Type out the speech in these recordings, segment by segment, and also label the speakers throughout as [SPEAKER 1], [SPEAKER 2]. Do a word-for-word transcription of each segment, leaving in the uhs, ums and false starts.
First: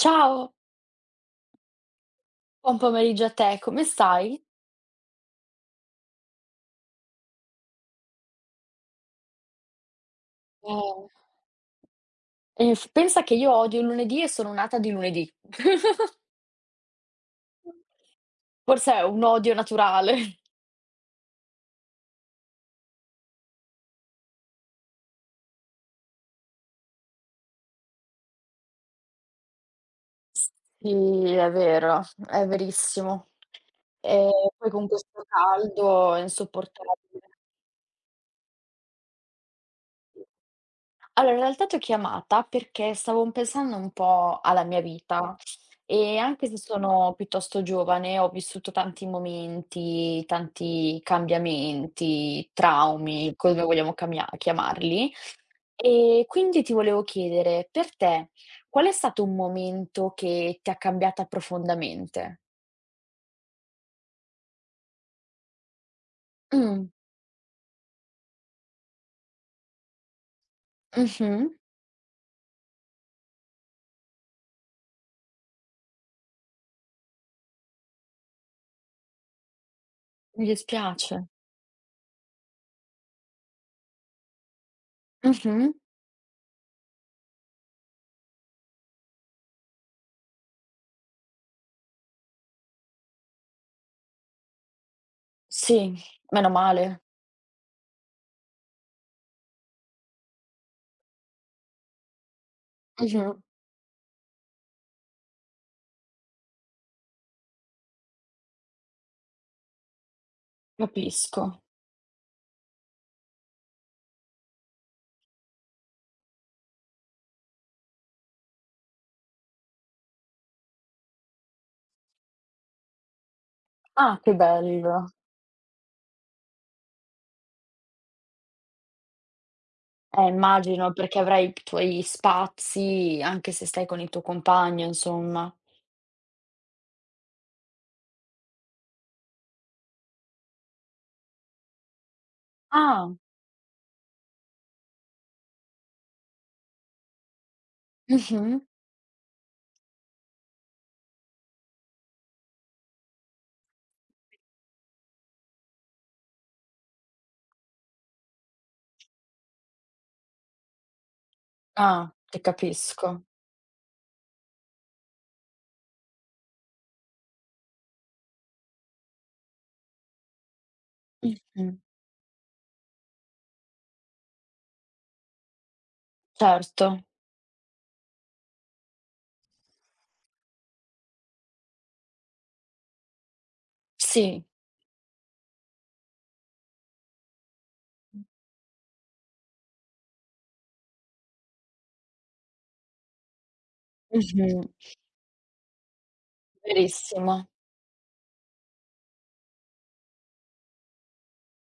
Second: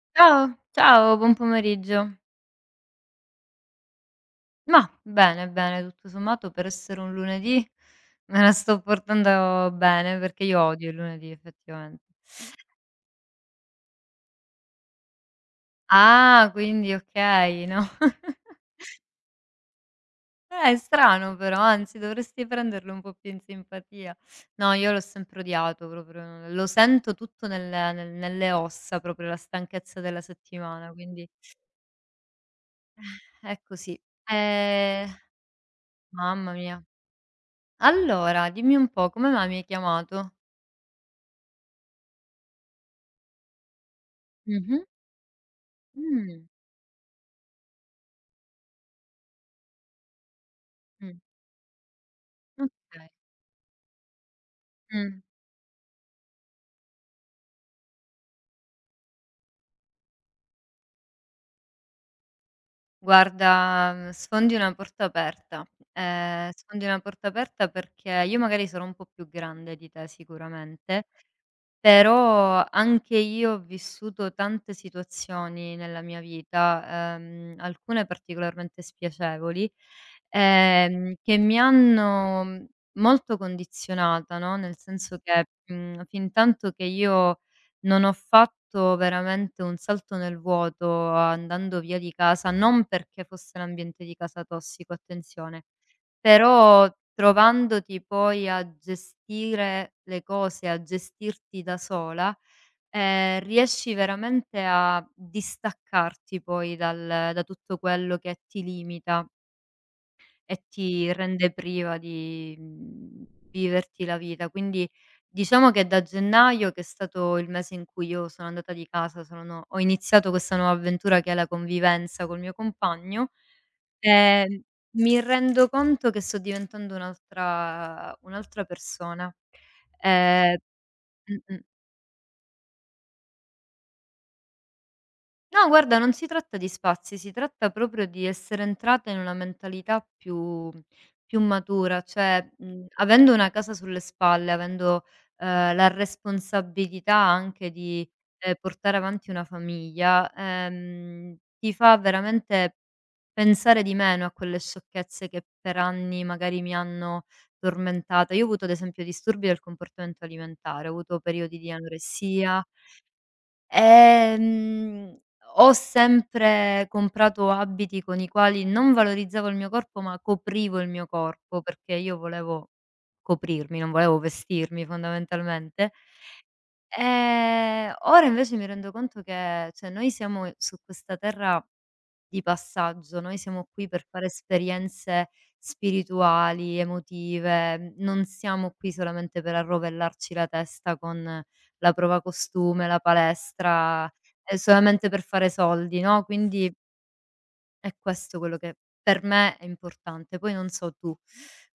[SPEAKER 1] Ciao,
[SPEAKER 2] Ciao, ciao, buon pomeriggio.
[SPEAKER 1] buon pomeriggio a te, come stai?
[SPEAKER 2] Mah, bene, bene, tutto sommato per essere un lunedì me la sto portando bene, perché io odio il
[SPEAKER 1] Eh,
[SPEAKER 2] lunedì effettivamente.
[SPEAKER 1] ehm, f Pensa che io odio il lunedì e sono nata di lunedì.
[SPEAKER 2] Ah, quindi okay, no.
[SPEAKER 1] Forse è un odio naturale.
[SPEAKER 2] Eh, è strano però, anzi dovresti prenderlo un po' più in simpatia. No, io l'ho sempre odiato proprio, no, lo sento tutto nel nel nelle ossa proprio la stanchezza della settimana,
[SPEAKER 1] Sì,
[SPEAKER 2] quindi
[SPEAKER 1] è vero, è verissimo.
[SPEAKER 2] è così.
[SPEAKER 1] E poi con
[SPEAKER 2] Ehm,
[SPEAKER 1] questo caldo è
[SPEAKER 2] mamma mia.
[SPEAKER 1] insopportabile.
[SPEAKER 2] Allora, dimmi un po' come mai mi hai chiamato?
[SPEAKER 1] Allora, in realtà t'ho chiamata perché stavo pensando un po' alla mia
[SPEAKER 2] Mh-mh.
[SPEAKER 1] vita e anche
[SPEAKER 2] Mh.
[SPEAKER 1] se sono piuttosto giovane, ho vissuto tanti momenti, tanti
[SPEAKER 2] Mh.
[SPEAKER 1] cambiamenti,
[SPEAKER 2] Okay.
[SPEAKER 1] traumi, come vogliamo camia chiamarli.
[SPEAKER 2] Mh.
[SPEAKER 1] E quindi ti volevo chiedere, per te, qual è stato un momento che ti ha cambiata profondamente?
[SPEAKER 2] Guarda, mhmm, sfondi una porta aperta. Ehm, sfondi
[SPEAKER 1] Mh.
[SPEAKER 2] una porta aperta perché io magari sarò un po' più grande di te sicuramente.
[SPEAKER 1] Mh-mh.
[SPEAKER 2] Però anche io ho vissuto tante situazioni nella mia vita, ehm, alcune particolarmente spiacevoli,
[SPEAKER 1] Mi
[SPEAKER 2] ehm,
[SPEAKER 1] dispiace.
[SPEAKER 2] che mi hanno, mhmm, molto condizionata, no, nel senso che,
[SPEAKER 1] Mh-mh.
[SPEAKER 2] mhmm, fintanto che io non ho fatto veramente un salto nel vuoto andando via di casa, non perché fosse l'ambiente di casa tossico, attenzione,
[SPEAKER 1] Sì, meno
[SPEAKER 2] però
[SPEAKER 1] male.
[SPEAKER 2] trovandoti poi a gestire le cose, a gestirti da sola,
[SPEAKER 1] Mh-mh.
[SPEAKER 2] ehm, riesci veramente a distaccarti poi dal da tutto quello che ti limita. E ti rende
[SPEAKER 1] Capisco.
[SPEAKER 2] priva di, mhmm, viverti la vita. Quindi diciamo che da gennaio, che è stato il mese in cui io sono andata di casa, sono no, ho iniziato questa nuova avventura che è la convivenza col mio compagno,
[SPEAKER 1] Ah, che
[SPEAKER 2] ehm,
[SPEAKER 1] bello.
[SPEAKER 2] mi rendo conto che sto diventando un'altra un'altra persona.
[SPEAKER 1] Eh,
[SPEAKER 2] Ehm
[SPEAKER 1] immagino perché avrai i
[SPEAKER 2] mh-mh.
[SPEAKER 1] tuoi spazi, anche se stai con il tuo compagno, insomma.
[SPEAKER 2] No, guarda, non si tratta di spazi, si tratta proprio di essere entrata in una mentalità più più matura, cioè, mhmm,
[SPEAKER 1] Ah.
[SPEAKER 2] avendo una casa sulle spalle, avendo, ehm, la responsabilità anche di, ehm,
[SPEAKER 1] Mh-mh.
[SPEAKER 2] portare avanti una famiglia, ehm, ti fa veramente pensare di meno a quelle sciocchezze che per anni magari mi hanno tormentata. Io ho avuto ad esempio disturbi del comportamento alimentare, ho avuto periodi di
[SPEAKER 1] Ah, ti
[SPEAKER 2] anoressia.
[SPEAKER 1] capisco.
[SPEAKER 2] Ehm, ho sempre comprato abiti con i quali non valorizzavo il mio corpo, ma coprivo il mio corpo,
[SPEAKER 1] Mh-mh.
[SPEAKER 2] perché io volevo coprirmi, non volevo vestirmi fondamentalmente.
[SPEAKER 1] Certo.
[SPEAKER 2] Ehm, ora invece mi rendo conto che, cioè, noi siamo su questa terra di passaggio, noi siamo qui per fare
[SPEAKER 1] Sì.
[SPEAKER 2] esperienze spirituali, emotive, mhmm, non siamo qui solamente per arrovellarci la testa con la prova costume, la palestra, ehm,
[SPEAKER 1] Mh-mh.
[SPEAKER 2] solamente per fare soldi, no, quindi
[SPEAKER 1] Verissimo.
[SPEAKER 2] è questo quello che per me è importante. Poi non so tu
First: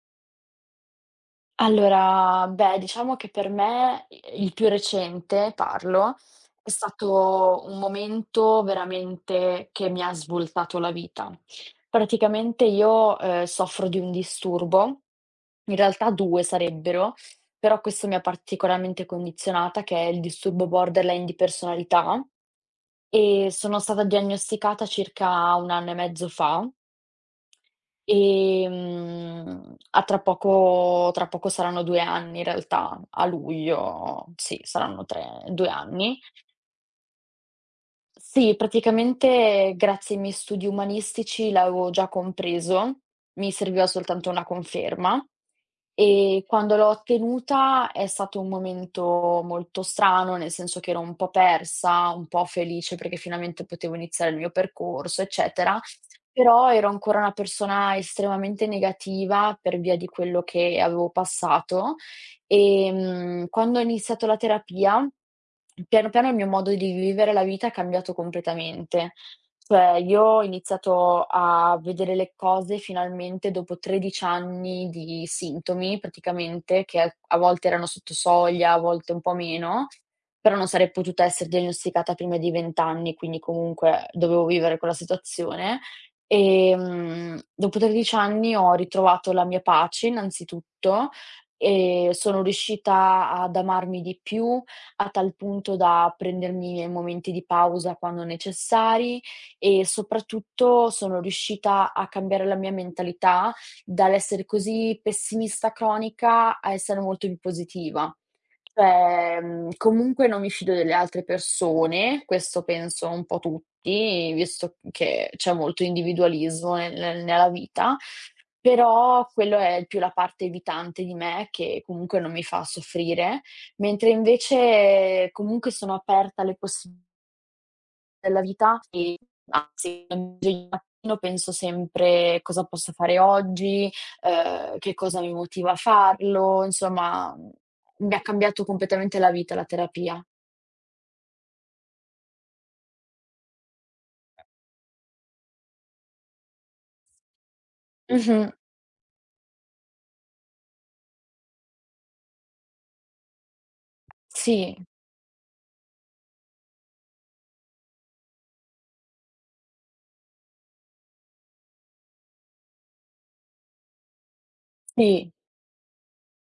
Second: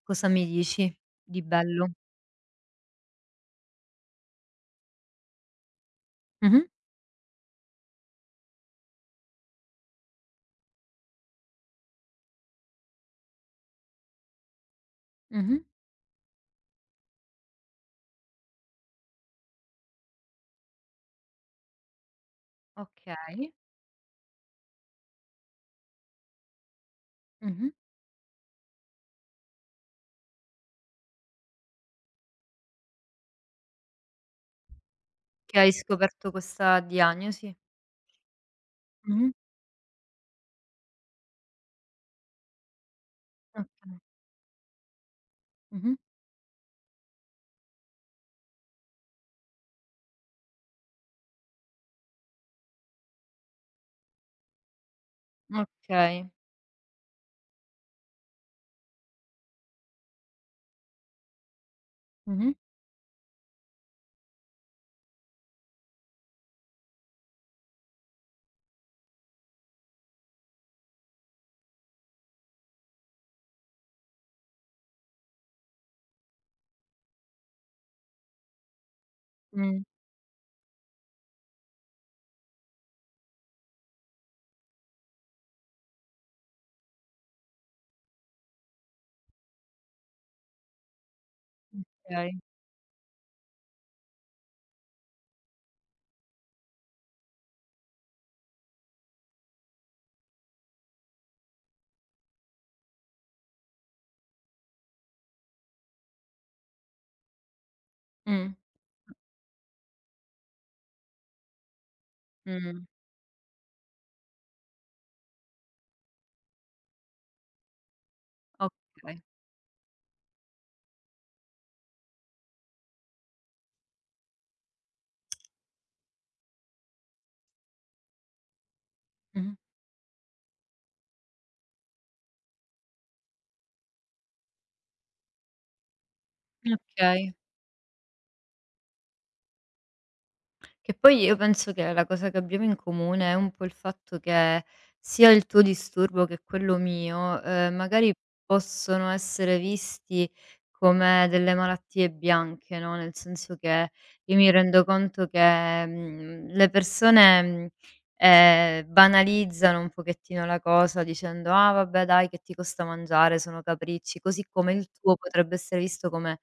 [SPEAKER 2] cosa mi dici di bello?
[SPEAKER 1] Allora, beh, diciamo che per me i il più recente, parlo,
[SPEAKER 2] Mh-mh,
[SPEAKER 1] è stato un momento veramente che mi ha svoltato la vita. Praticamente io, ehm, soffro di un disturbo,
[SPEAKER 2] mh-mh,
[SPEAKER 1] in realtà due sarebbero, però questo mi ha particolarmente condizionata, che è il disturbo borderline di personalità e
[SPEAKER 2] okay,
[SPEAKER 1] sono stata diagnosticata circa un anno e mezzo fa.
[SPEAKER 2] mh-mh.
[SPEAKER 1] Ehm, a Tra poco tra poco saranno due anni in realtà, a luglio sì, saranno 3
[SPEAKER 2] Che
[SPEAKER 1] due
[SPEAKER 2] hai
[SPEAKER 1] anni.
[SPEAKER 2] scoperto questa diagnosi?
[SPEAKER 1] Sì,
[SPEAKER 2] Mh-mh,
[SPEAKER 1] praticamente grazie ai miei studi umanistici l'avevo già compreso, mi
[SPEAKER 2] okay,
[SPEAKER 1] serviva soltanto una conferma
[SPEAKER 2] mh-mh,
[SPEAKER 1] e quando l'ho ottenuta è stato un momento molto strano, nel senso che ero un po' persa, un po' felice perché finalmente potevo iniziare il mio percorso, eccetera,
[SPEAKER 2] okay,
[SPEAKER 1] però ero ancora una persona estremamente negativa per via di quello che avevo passato.
[SPEAKER 2] mh-mh,
[SPEAKER 1] Ehm, quando ho iniziato la terapia, piano piano il mio modo di vivere la vita è cambiato completamente. Cioè, io ho iniziato a vedere le cose finalmente dopo tredici anni di sintomi, praticamente, che a a volte erano sotto soglia, a volte un po'
[SPEAKER 2] mh.
[SPEAKER 1] meno, però non sarei potuta essere diagnosticata prima di venti anni, quindi comunque dovevo vivere quella situazione. Ehm, dopo tredici anni ho ritrovato la mia pace innanzitutto. Ehm,
[SPEAKER 2] Okay.
[SPEAKER 1] sono riuscita ad amarmi di più, a tal punto da prendermi i miei momenti di pausa quando necessari e soprattutto sono riuscita a cambiare la mia mentalità dall'essere così pessimista cronica a essere molto più positiva.
[SPEAKER 2] Mh.
[SPEAKER 1] Cioè, mhmm, comunque non mi fido delle altre persone, questo
[SPEAKER 2] Mh.
[SPEAKER 1] penso un po' tutti, visto che c'è molto individualismo nel nella vita,
[SPEAKER 2] Okay.
[SPEAKER 1] però quello è più la parte evitante di me che comunque non mi fa soffrire, mentre invece comunque sono aperta alle possibilità della vita e
[SPEAKER 2] Mh-mh.
[SPEAKER 1] anzi il mattino penso sempre: "Cosa posso fare oggi? Uhm, che cosa mi motiva a farlo?" Insomma,
[SPEAKER 2] Okay.
[SPEAKER 1] mhmm, mi ha cambiato completamente la vita la terapia.
[SPEAKER 2] Che poi io penso che la cosa che abbiamo in comune è un po' il fatto che sia il tuo disturbo che quello mio, ehm, magari
[SPEAKER 1] Mh-mh.
[SPEAKER 2] possono essere visti come delle malattie bianche, no, nel senso che io mi
[SPEAKER 1] Sì,
[SPEAKER 2] rendo conto che, mhmm, le persone, mhmm, ehm, banalizzano un pochettino la cosa dicendo: "Ah vabbè dai che ti costa mangiare, sono capricci", così come il tuo
[SPEAKER 1] sì,
[SPEAKER 2] potrebbe essere visto come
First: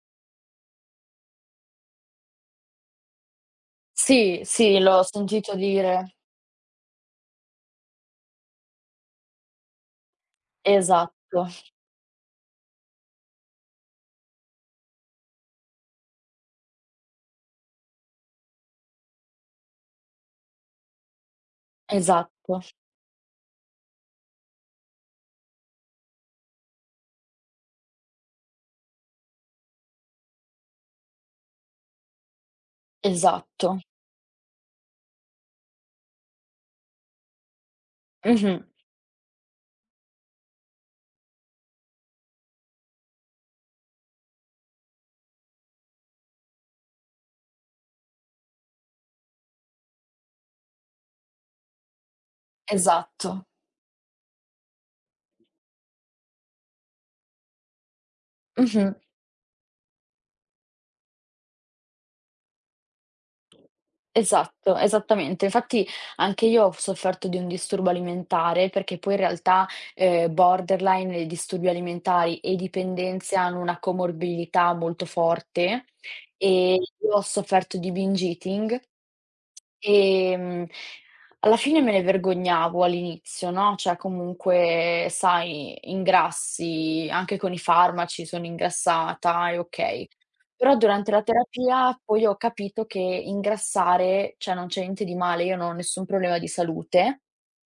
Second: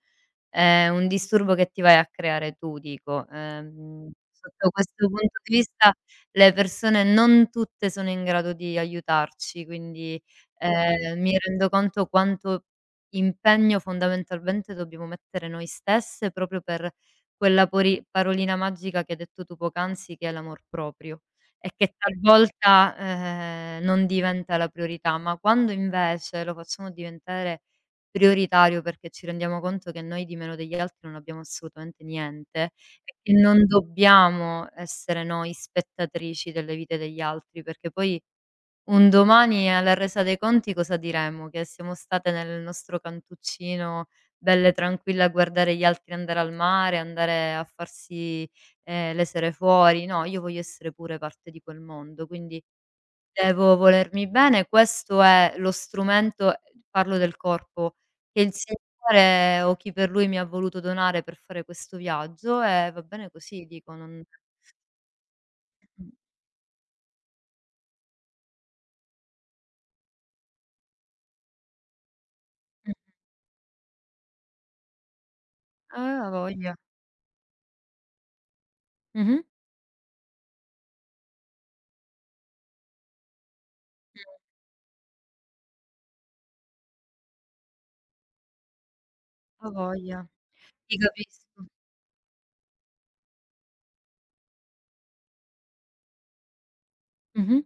[SPEAKER 2] è un disturbo che ti vai a creare tu dico. Ehm,
[SPEAKER 1] sì,
[SPEAKER 2] sotto
[SPEAKER 1] sì, l'ho
[SPEAKER 2] questo punto
[SPEAKER 1] sentito
[SPEAKER 2] di vista
[SPEAKER 1] dire.
[SPEAKER 2] le persone non tutte sono in grado di aiutarci, quindi, ehm, mi
[SPEAKER 1] Esatto,
[SPEAKER 2] rendo conto quanto impegno fondamentalmente dobbiamo mettere noi stesse proprio per quella pori parolina magica che hai detto tu poc'anzi che è l'amor proprio e che
[SPEAKER 1] esatto,
[SPEAKER 2] talvolta, ehm, non diventa la priorità, ma quando invece lo facciamo diventare prioritario perché ci rendiamo conto che noi di meno degli altri non abbiamo assolutamente niente e che non
[SPEAKER 1] esatto.
[SPEAKER 2] dobbiamo essere noi spettatrici delle vite degli altri, perché poi
[SPEAKER 1] Mh-mh.
[SPEAKER 2] un domani alla resa dei conti cosa diremo? Che siamo state nel nostro cantuccino belle tranquille a guardare gli altri andare al mare, andare a farsi, ehm, le sere fuori. No, io voglio essere pure parte di quel mondo, quindi
[SPEAKER 1] Esatto.
[SPEAKER 2] devo volermi bene, questo è lo strumento, parlo del corpo, che il
[SPEAKER 1] Mh-mh.
[SPEAKER 2] Signore o chi per Lui mi ha voluto donare per fare questo viaggio e va bene così dico, non
[SPEAKER 1] Esatto, esattamente. Infatti
[SPEAKER 2] mh,
[SPEAKER 1] anche io ho sofferto di un disturbo alimentare, perché poi in realtà, ehm, borderline e disturbi alimentari e
[SPEAKER 2] mh,
[SPEAKER 1] dipendenze hanno una comorbidità molto forte,
[SPEAKER 2] eh, a
[SPEAKER 1] e
[SPEAKER 2] voglia.
[SPEAKER 1] io ho sofferto di binge eating.
[SPEAKER 2] Mh-mh.
[SPEAKER 1] Ehm, Alla fine me ne vergognavo all'inizio, no, cioè
[SPEAKER 2] Mh,
[SPEAKER 1] comunque sai ingrassi, anche con i farmaci sono ingrassata e
[SPEAKER 2] a
[SPEAKER 1] okay.
[SPEAKER 2] voglia.
[SPEAKER 1] Però
[SPEAKER 2] Ti
[SPEAKER 1] durante la
[SPEAKER 2] capisco.
[SPEAKER 1] terapia poi ho capito che ingrassare, cioè non c'è niente di male, io non ho nessun problema di salute.
[SPEAKER 2] Mh-mh.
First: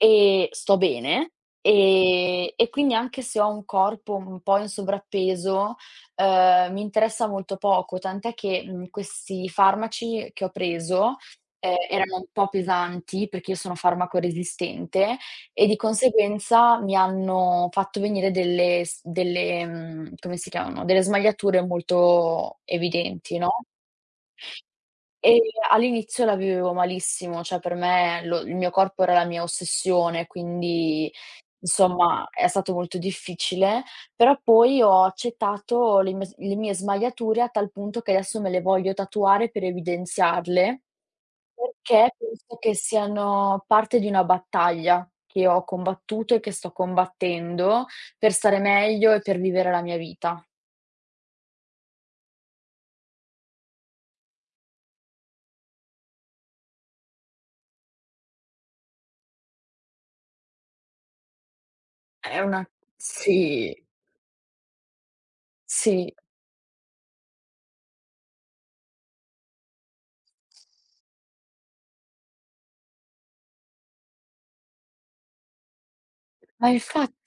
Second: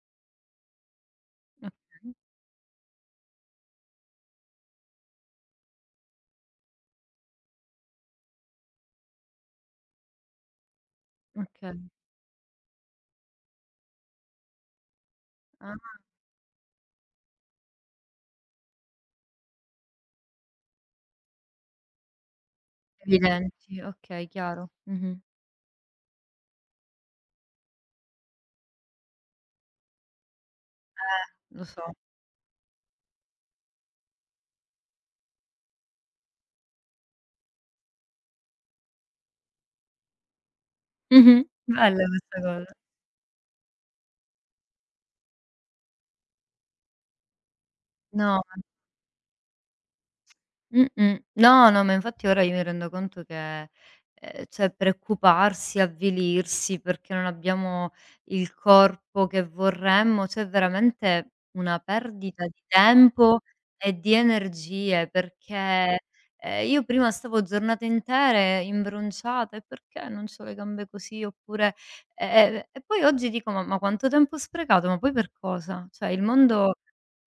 [SPEAKER 1] Ehm, sto bene,
[SPEAKER 2] Okay,
[SPEAKER 1] ehm, e quindi anche se ho un corpo un po' in sovrappeso, uhm, mi interessa molto poco, tant'è che, mhmm, questi farmaci che ho preso,
[SPEAKER 2] okay.
[SPEAKER 1] ehm, erano un po' pesanti, perché io sono farmacoresistente, e
[SPEAKER 2] Ah,
[SPEAKER 1] di conseguenza mi hanno fatto venire delle s delle mhmm, come si chiamano, delle smagliature molto evidenti, no?
[SPEAKER 2] evidenti, okay, chiaro. Mh-mh.
[SPEAKER 1] Ehm, All'inizio la vivevo malissimo, cioè per me lo il mio corpo era la mia ossessione, quindi
[SPEAKER 2] Eh, lo so.
[SPEAKER 1] insomma è stato molto difficile, però poi ho accettato le mie s le mie smagliature a tal punto che adesso me le voglio tatuare per evidenziarle,
[SPEAKER 2] Mh-mh. Bella
[SPEAKER 1] perché
[SPEAKER 2] questa
[SPEAKER 1] penso
[SPEAKER 2] cosa.
[SPEAKER 1] che siano parte di una battaglia che ho combattuto e che sto combattendo per
[SPEAKER 2] No, ma
[SPEAKER 1] stare meglio e per vivere la mia vita.
[SPEAKER 2] mh-mh. No, no, ma infatti ora io mi rendo conto che, ehm, cioè preoccuparsi, avvilirsi perché non abbiamo il corpo che vorremmo, cioè è veramente una
[SPEAKER 1] È
[SPEAKER 2] perdita
[SPEAKER 1] una
[SPEAKER 2] di tempo
[SPEAKER 1] Sì,
[SPEAKER 2] e di energie, perché,
[SPEAKER 1] sì,
[SPEAKER 2] ehm, io prima stavo giornate intere imbronciata: "E perché non c'ho le gambe così?" Oppure e e e poi oggi dico: "Ma ma quanto tempo ho sprecato, ma poi per cosa?" Cioè il
[SPEAKER 1] ma
[SPEAKER 2] mondo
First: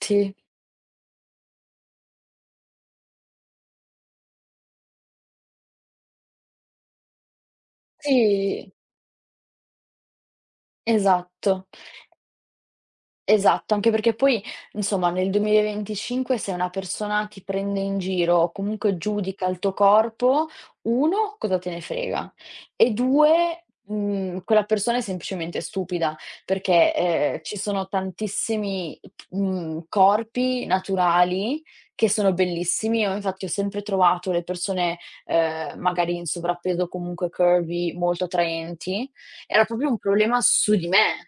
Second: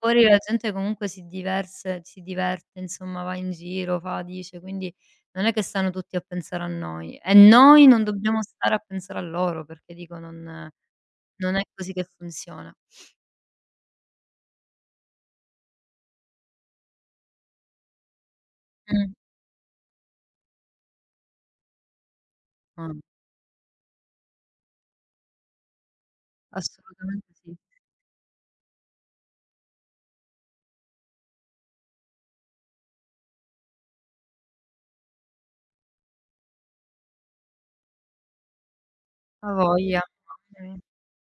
[SPEAKER 2] fuori la gente comunque si diverse si diverte, insomma, va in giro, fa, dice, quindi non è che stanno tutti a pensare a noi e noi non dobbiamo
[SPEAKER 1] sì.
[SPEAKER 2] stare a pensare a loro, perché dico non non è
[SPEAKER 1] Esatto,
[SPEAKER 2] così che funziona.
[SPEAKER 1] esatto, anche perché poi, insomma, nel duemilaventicinque se una persona ti prende in giro o comunque
[SPEAKER 2] Mh.
[SPEAKER 1] giudica il tuo corpo, uno cosa te ne frega
[SPEAKER 2] No,
[SPEAKER 1] e
[SPEAKER 2] no,
[SPEAKER 1] due, mhmm, quella persona è semplicemente stupida perché,
[SPEAKER 2] assolutamente
[SPEAKER 1] ehm,
[SPEAKER 2] sì.
[SPEAKER 1] ci sono tantissimi, mhmm, corpi naturali che sono bellissimi. Io infatti ho sempre trovato le persone, ehm, magari in sovrappeso, comunque curvy, molto attraenti.
[SPEAKER 2] A
[SPEAKER 1] Era proprio un
[SPEAKER 2] voglia, mamma
[SPEAKER 1] problema su
[SPEAKER 2] mia.
[SPEAKER 1] di me.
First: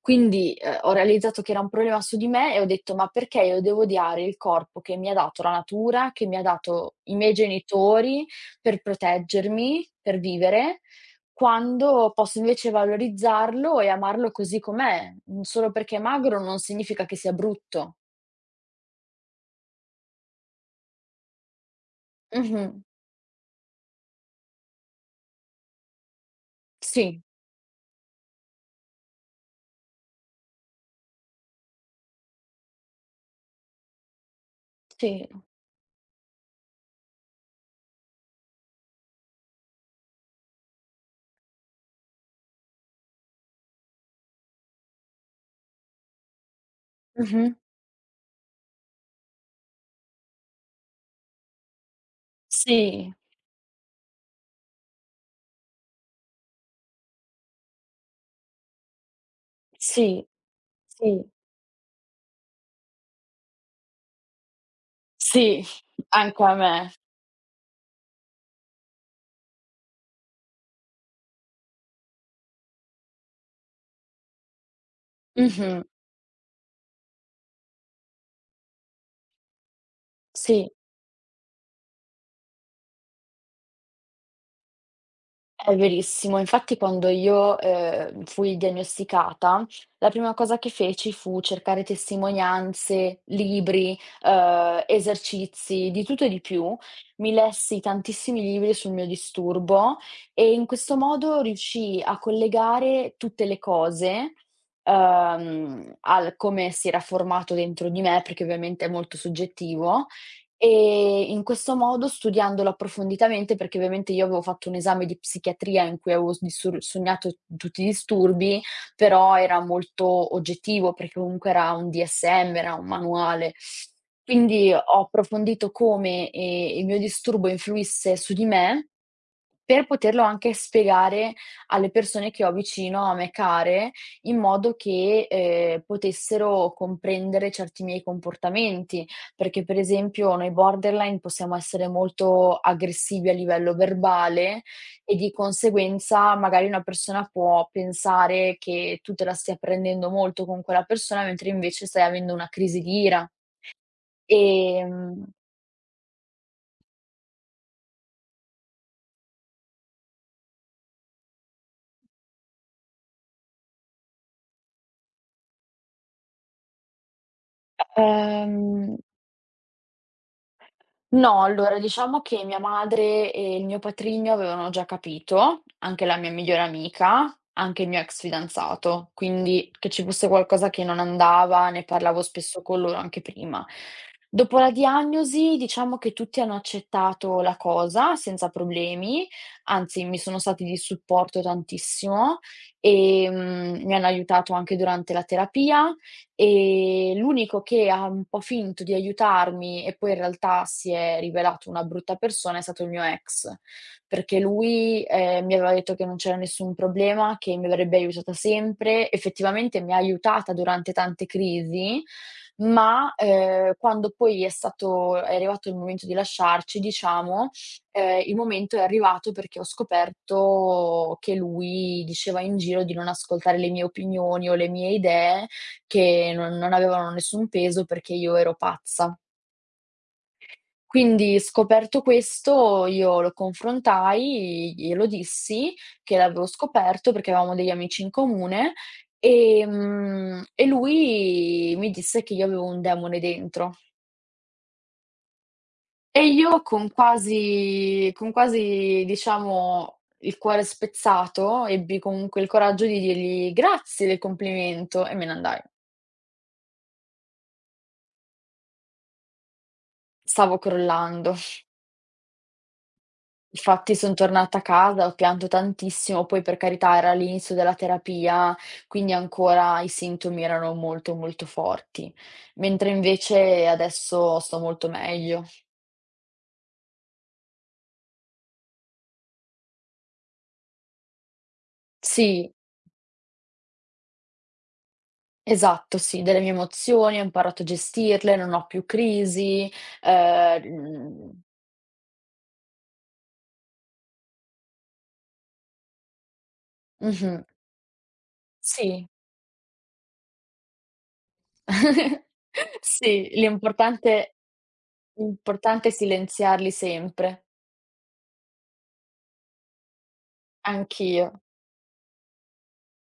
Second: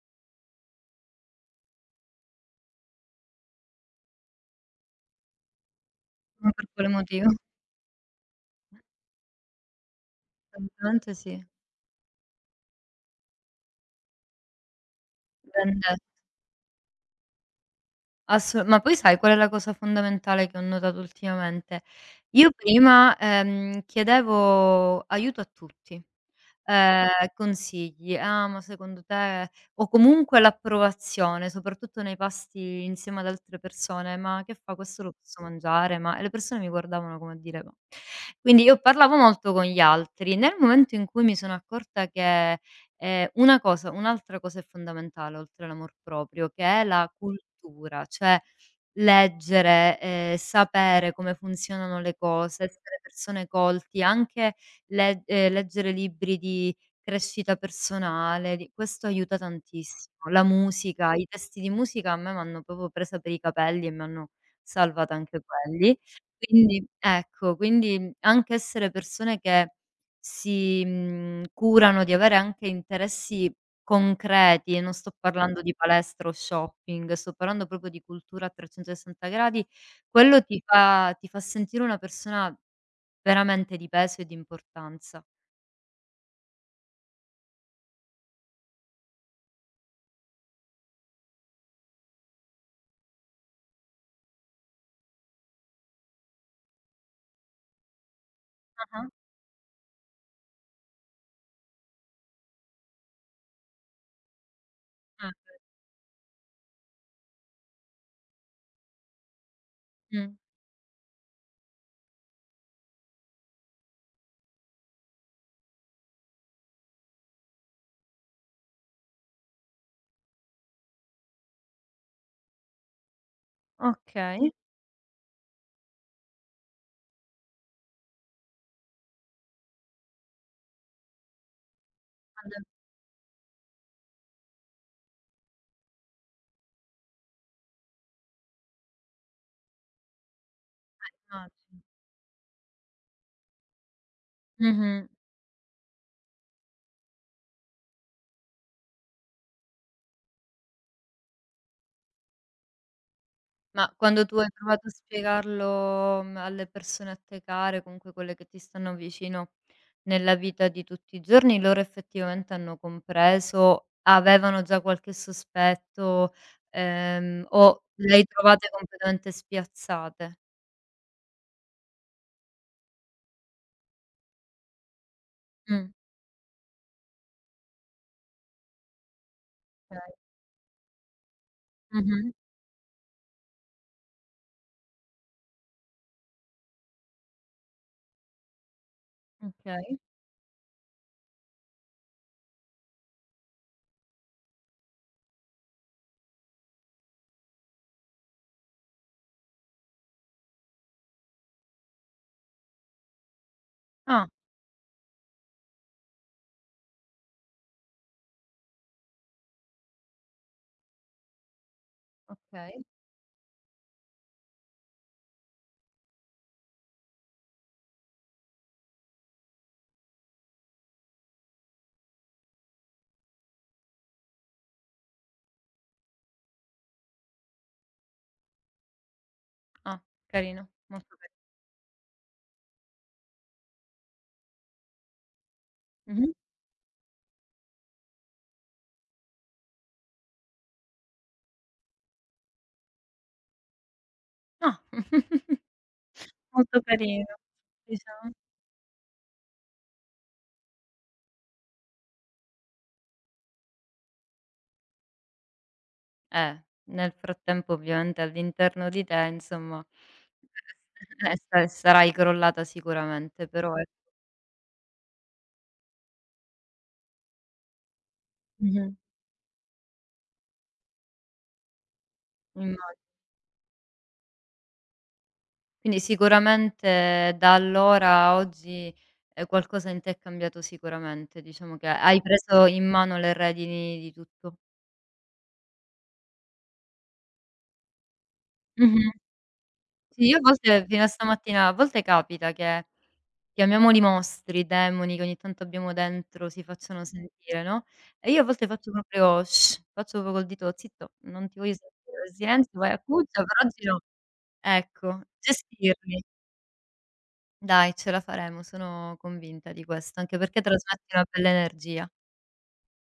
[SPEAKER 1] Quindi, ehm, ho realizzato che era un problema su di me e ho detto: "Ma perché io devo odiare il corpo che mi ha dato la natura, che mi ha
[SPEAKER 2] Ma per quale
[SPEAKER 1] dato i
[SPEAKER 2] motivo?
[SPEAKER 1] miei genitori per proteggermi, per vivere,
[SPEAKER 2] Assolutamente sì.
[SPEAKER 1] quando posso invece valorizzarlo e amarlo così com'è? Mhmm, Solo
[SPEAKER 2] Ben
[SPEAKER 1] perché
[SPEAKER 2] detto.
[SPEAKER 1] è magro non significa che sia brutto."
[SPEAKER 2] Asso ma poi sai qual è la cosa fondamentale che ho notato ultimamente? Io
[SPEAKER 1] Mh-mh.
[SPEAKER 2] prima, ehm, chiedevo aiuto a tutti. Ehm,
[SPEAKER 1] Sì,
[SPEAKER 2] consigli: "Ah, ma secondo te", o comunque l'approvazione, soprattutto nei pasti insieme ad altre persone: "Ma che fa, questo lo
[SPEAKER 1] sì.
[SPEAKER 2] posso mangiare? Ma", e le persone mi guardavano come a dire: "Ma", quindi io parlavo molto con gli altri. Nel momento in cui mi sono accorta che, ehm, una cosa un'altra cosa è fondamentale oltre all'amor proprio, che è la
[SPEAKER 1] Mh-mh.
[SPEAKER 2] cultura, cioè leggere, ehm, sapere come funzionano le cose, essere
[SPEAKER 1] Sì,
[SPEAKER 2] persone colti, anche leg ehm, leggere libri di crescita personale, di questo aiuta tantissimo.
[SPEAKER 1] sì,
[SPEAKER 2] La musica,
[SPEAKER 1] sì,
[SPEAKER 2] i testi di musica a me m'hanno proprio presa per i capelli e mi hanno salvata anche
[SPEAKER 1] sì,
[SPEAKER 2] quelli.
[SPEAKER 1] anche a
[SPEAKER 2] Quindi
[SPEAKER 1] me.
[SPEAKER 2] ecco, quindi anche essere persone che si, mhmm, curano di avere anche interessi concreti, e non sto parlando di
[SPEAKER 1] Mh-mh.
[SPEAKER 2] palestra o shopping, sto parlando proprio di cultura a trecentosessanta gradi, quello ti
[SPEAKER 1] Sì.
[SPEAKER 2] fa ti fa sentire una persona veramente di peso e di importanza.
[SPEAKER 1] È verissimo. Infatti quando io, ehm, fui diagnosticata, la prima cosa che feci fu cercare testimonianze, libri, ehm, esercizi, di tutto e di più. Mi lessi tantissimi libri sul mio
[SPEAKER 2] Ah-ah.
[SPEAKER 1] disturbo e in questo modo riuscii a collegare tutte le cose,
[SPEAKER 2] Eh,
[SPEAKER 1] ehm, al come si era formato dentro di me, perché ovviamente è molto soggettivo
[SPEAKER 2] mh.
[SPEAKER 1] e in questo modo, studiandolo approfonditamente, perché ovviamente io avevo fatto un esame di psichiatria in cui avevo s dissur sognato tutti i disturbi, però era molto oggettivo, perché comunque era un D S M, era un manuale.
[SPEAKER 2] Okay.
[SPEAKER 1] Quindi ho approfondito come, ehm, il mio disturbo influisse su di me, per poterlo anche spiegare alle persone che ho
[SPEAKER 2] Alle
[SPEAKER 1] vicino a me care, in modo che, ehm, potessero comprendere certi miei comportamenti. Perché per esempio noi borderline possiamo
[SPEAKER 2] immagini.
[SPEAKER 1] essere molto aggressivi a livello verbale
[SPEAKER 2] Mh-mh.
[SPEAKER 1] e di conseguenza magari una persona può pensare che tu te la stia prendendo molto con quella persona, mentre invece stai avendo una crisi di ira.
[SPEAKER 2] Ma quando tu hai provato a
[SPEAKER 1] Ehm,
[SPEAKER 2] spiegarlo, mhmm, alle persone a te care, comunque quelle che ti stanno vicino nella vita di tutti i giorni, loro effettivamente hanno compreso? Avevano già qualche sospetto, ehm, o le hai trovate
[SPEAKER 1] ehm
[SPEAKER 2] completamente spiazzate?
[SPEAKER 1] No, allora diciamo che mia madre e il mio patrigno avevano già capito,
[SPEAKER 2] Mh,
[SPEAKER 1] anche la mia migliore amica, anche il mio ex fidanzato, quindi che ci
[SPEAKER 2] okay.
[SPEAKER 1] fosse qualcosa che non andava, ne parlavo
[SPEAKER 2] Mh-mh.
[SPEAKER 1] spesso con loro anche prima. Dopo la diagnosi diciamo che tutti hanno accettato la cosa senza problemi,
[SPEAKER 2] Okay.
[SPEAKER 1] anzi mi sono stati di supporto tantissimo e, mhmm, mi hanno aiutato anche durante la terapia. Ehm, l'unico che ha un po' finto di aiutarmi e poi in realtà si è rivelato una brutta persona è stato il mio ex,
[SPEAKER 2] Ah,
[SPEAKER 1] perché lui, ehm, mi aveva detto che non c'era nessun problema, che mi avrebbe aiutata sempre. Effettivamente mi ha aiutata durante tante crisi,
[SPEAKER 2] okay.
[SPEAKER 1] ma, ehm, quando poi è stato è arrivato il momento di lasciarci, diciamo, ehm, il momento è arrivato perché ho scoperto che lui diceva in giro di non ascoltare le mie opinioni o le mie idee che non non avevano nessun peso perché io ero pazza.
[SPEAKER 2] Ah, carino, molto cari
[SPEAKER 1] Quindi scoperto questo, io lo confrontai, glielo dissi che
[SPEAKER 2] mh-mh.
[SPEAKER 1] l'avevo scoperto perché avevamo degli amici in comune, ehm, e lui mi disse che io avevo un demone dentro.
[SPEAKER 2] Ah.
[SPEAKER 1] E io
[SPEAKER 2] Molto
[SPEAKER 1] con
[SPEAKER 2] carino.
[SPEAKER 1] quasi con
[SPEAKER 2] Diciamo.
[SPEAKER 1] quasi diciamo il cuore spezzato, ebbi comunque il coraggio di dirgli: "Grazie del complimento" e me ne andai.
[SPEAKER 2] Eh, nel frattempo ovviamente all'interno di te insomma
[SPEAKER 1] Stavo crollando.
[SPEAKER 2] eh, sa sarai crollata sicuramente, però
[SPEAKER 1] Infatti
[SPEAKER 2] ecco
[SPEAKER 1] son tornata a casa, ho pianto tantissimo, poi per carità era l'inizio della terapia,
[SPEAKER 2] mh-mh.
[SPEAKER 1] quindi ancora i sintomi erano molto, molto forti, mentre
[SPEAKER 2] Immag
[SPEAKER 1] invece adesso sto molto meglio.
[SPEAKER 2] quindi sicuramente da allora a oggi, ehm, qualcosa in te è cambiato sicuramente, diciamo che hai
[SPEAKER 1] Sì,
[SPEAKER 2] preso in mano le redini di tutto.
[SPEAKER 1] esatto, sì, delle mie emozioni, ho imparato a gestirle, non ho più
[SPEAKER 2] Mh-mh.
[SPEAKER 1] crisi,
[SPEAKER 2] Sì, io a
[SPEAKER 1] ehm,
[SPEAKER 2] volte fino a
[SPEAKER 1] mhmm
[SPEAKER 2] stamattina a volte capita che chiamiamoli mostri, demoni che ogni tanto abbiamo dentro, si facciano
[SPEAKER 1] mh-mh,
[SPEAKER 2] sentire, no, e io a volte faccio
[SPEAKER 1] sì.
[SPEAKER 2] proprio "Shh", faccio proprio col dito: "Zitto, non ti voglio sentire, silenzio, vai a
[SPEAKER 1] Sì,
[SPEAKER 2] cuccia, per oggi no".
[SPEAKER 1] l'importante
[SPEAKER 2] Ecco,
[SPEAKER 1] l'importante è
[SPEAKER 2] gestirli.
[SPEAKER 1] silenziarli sempre.
[SPEAKER 2] Dai, ce la faremo, sono convinta di questo, anche perché trasmetti una
[SPEAKER 1] Anch'io.
[SPEAKER 2] bella energia.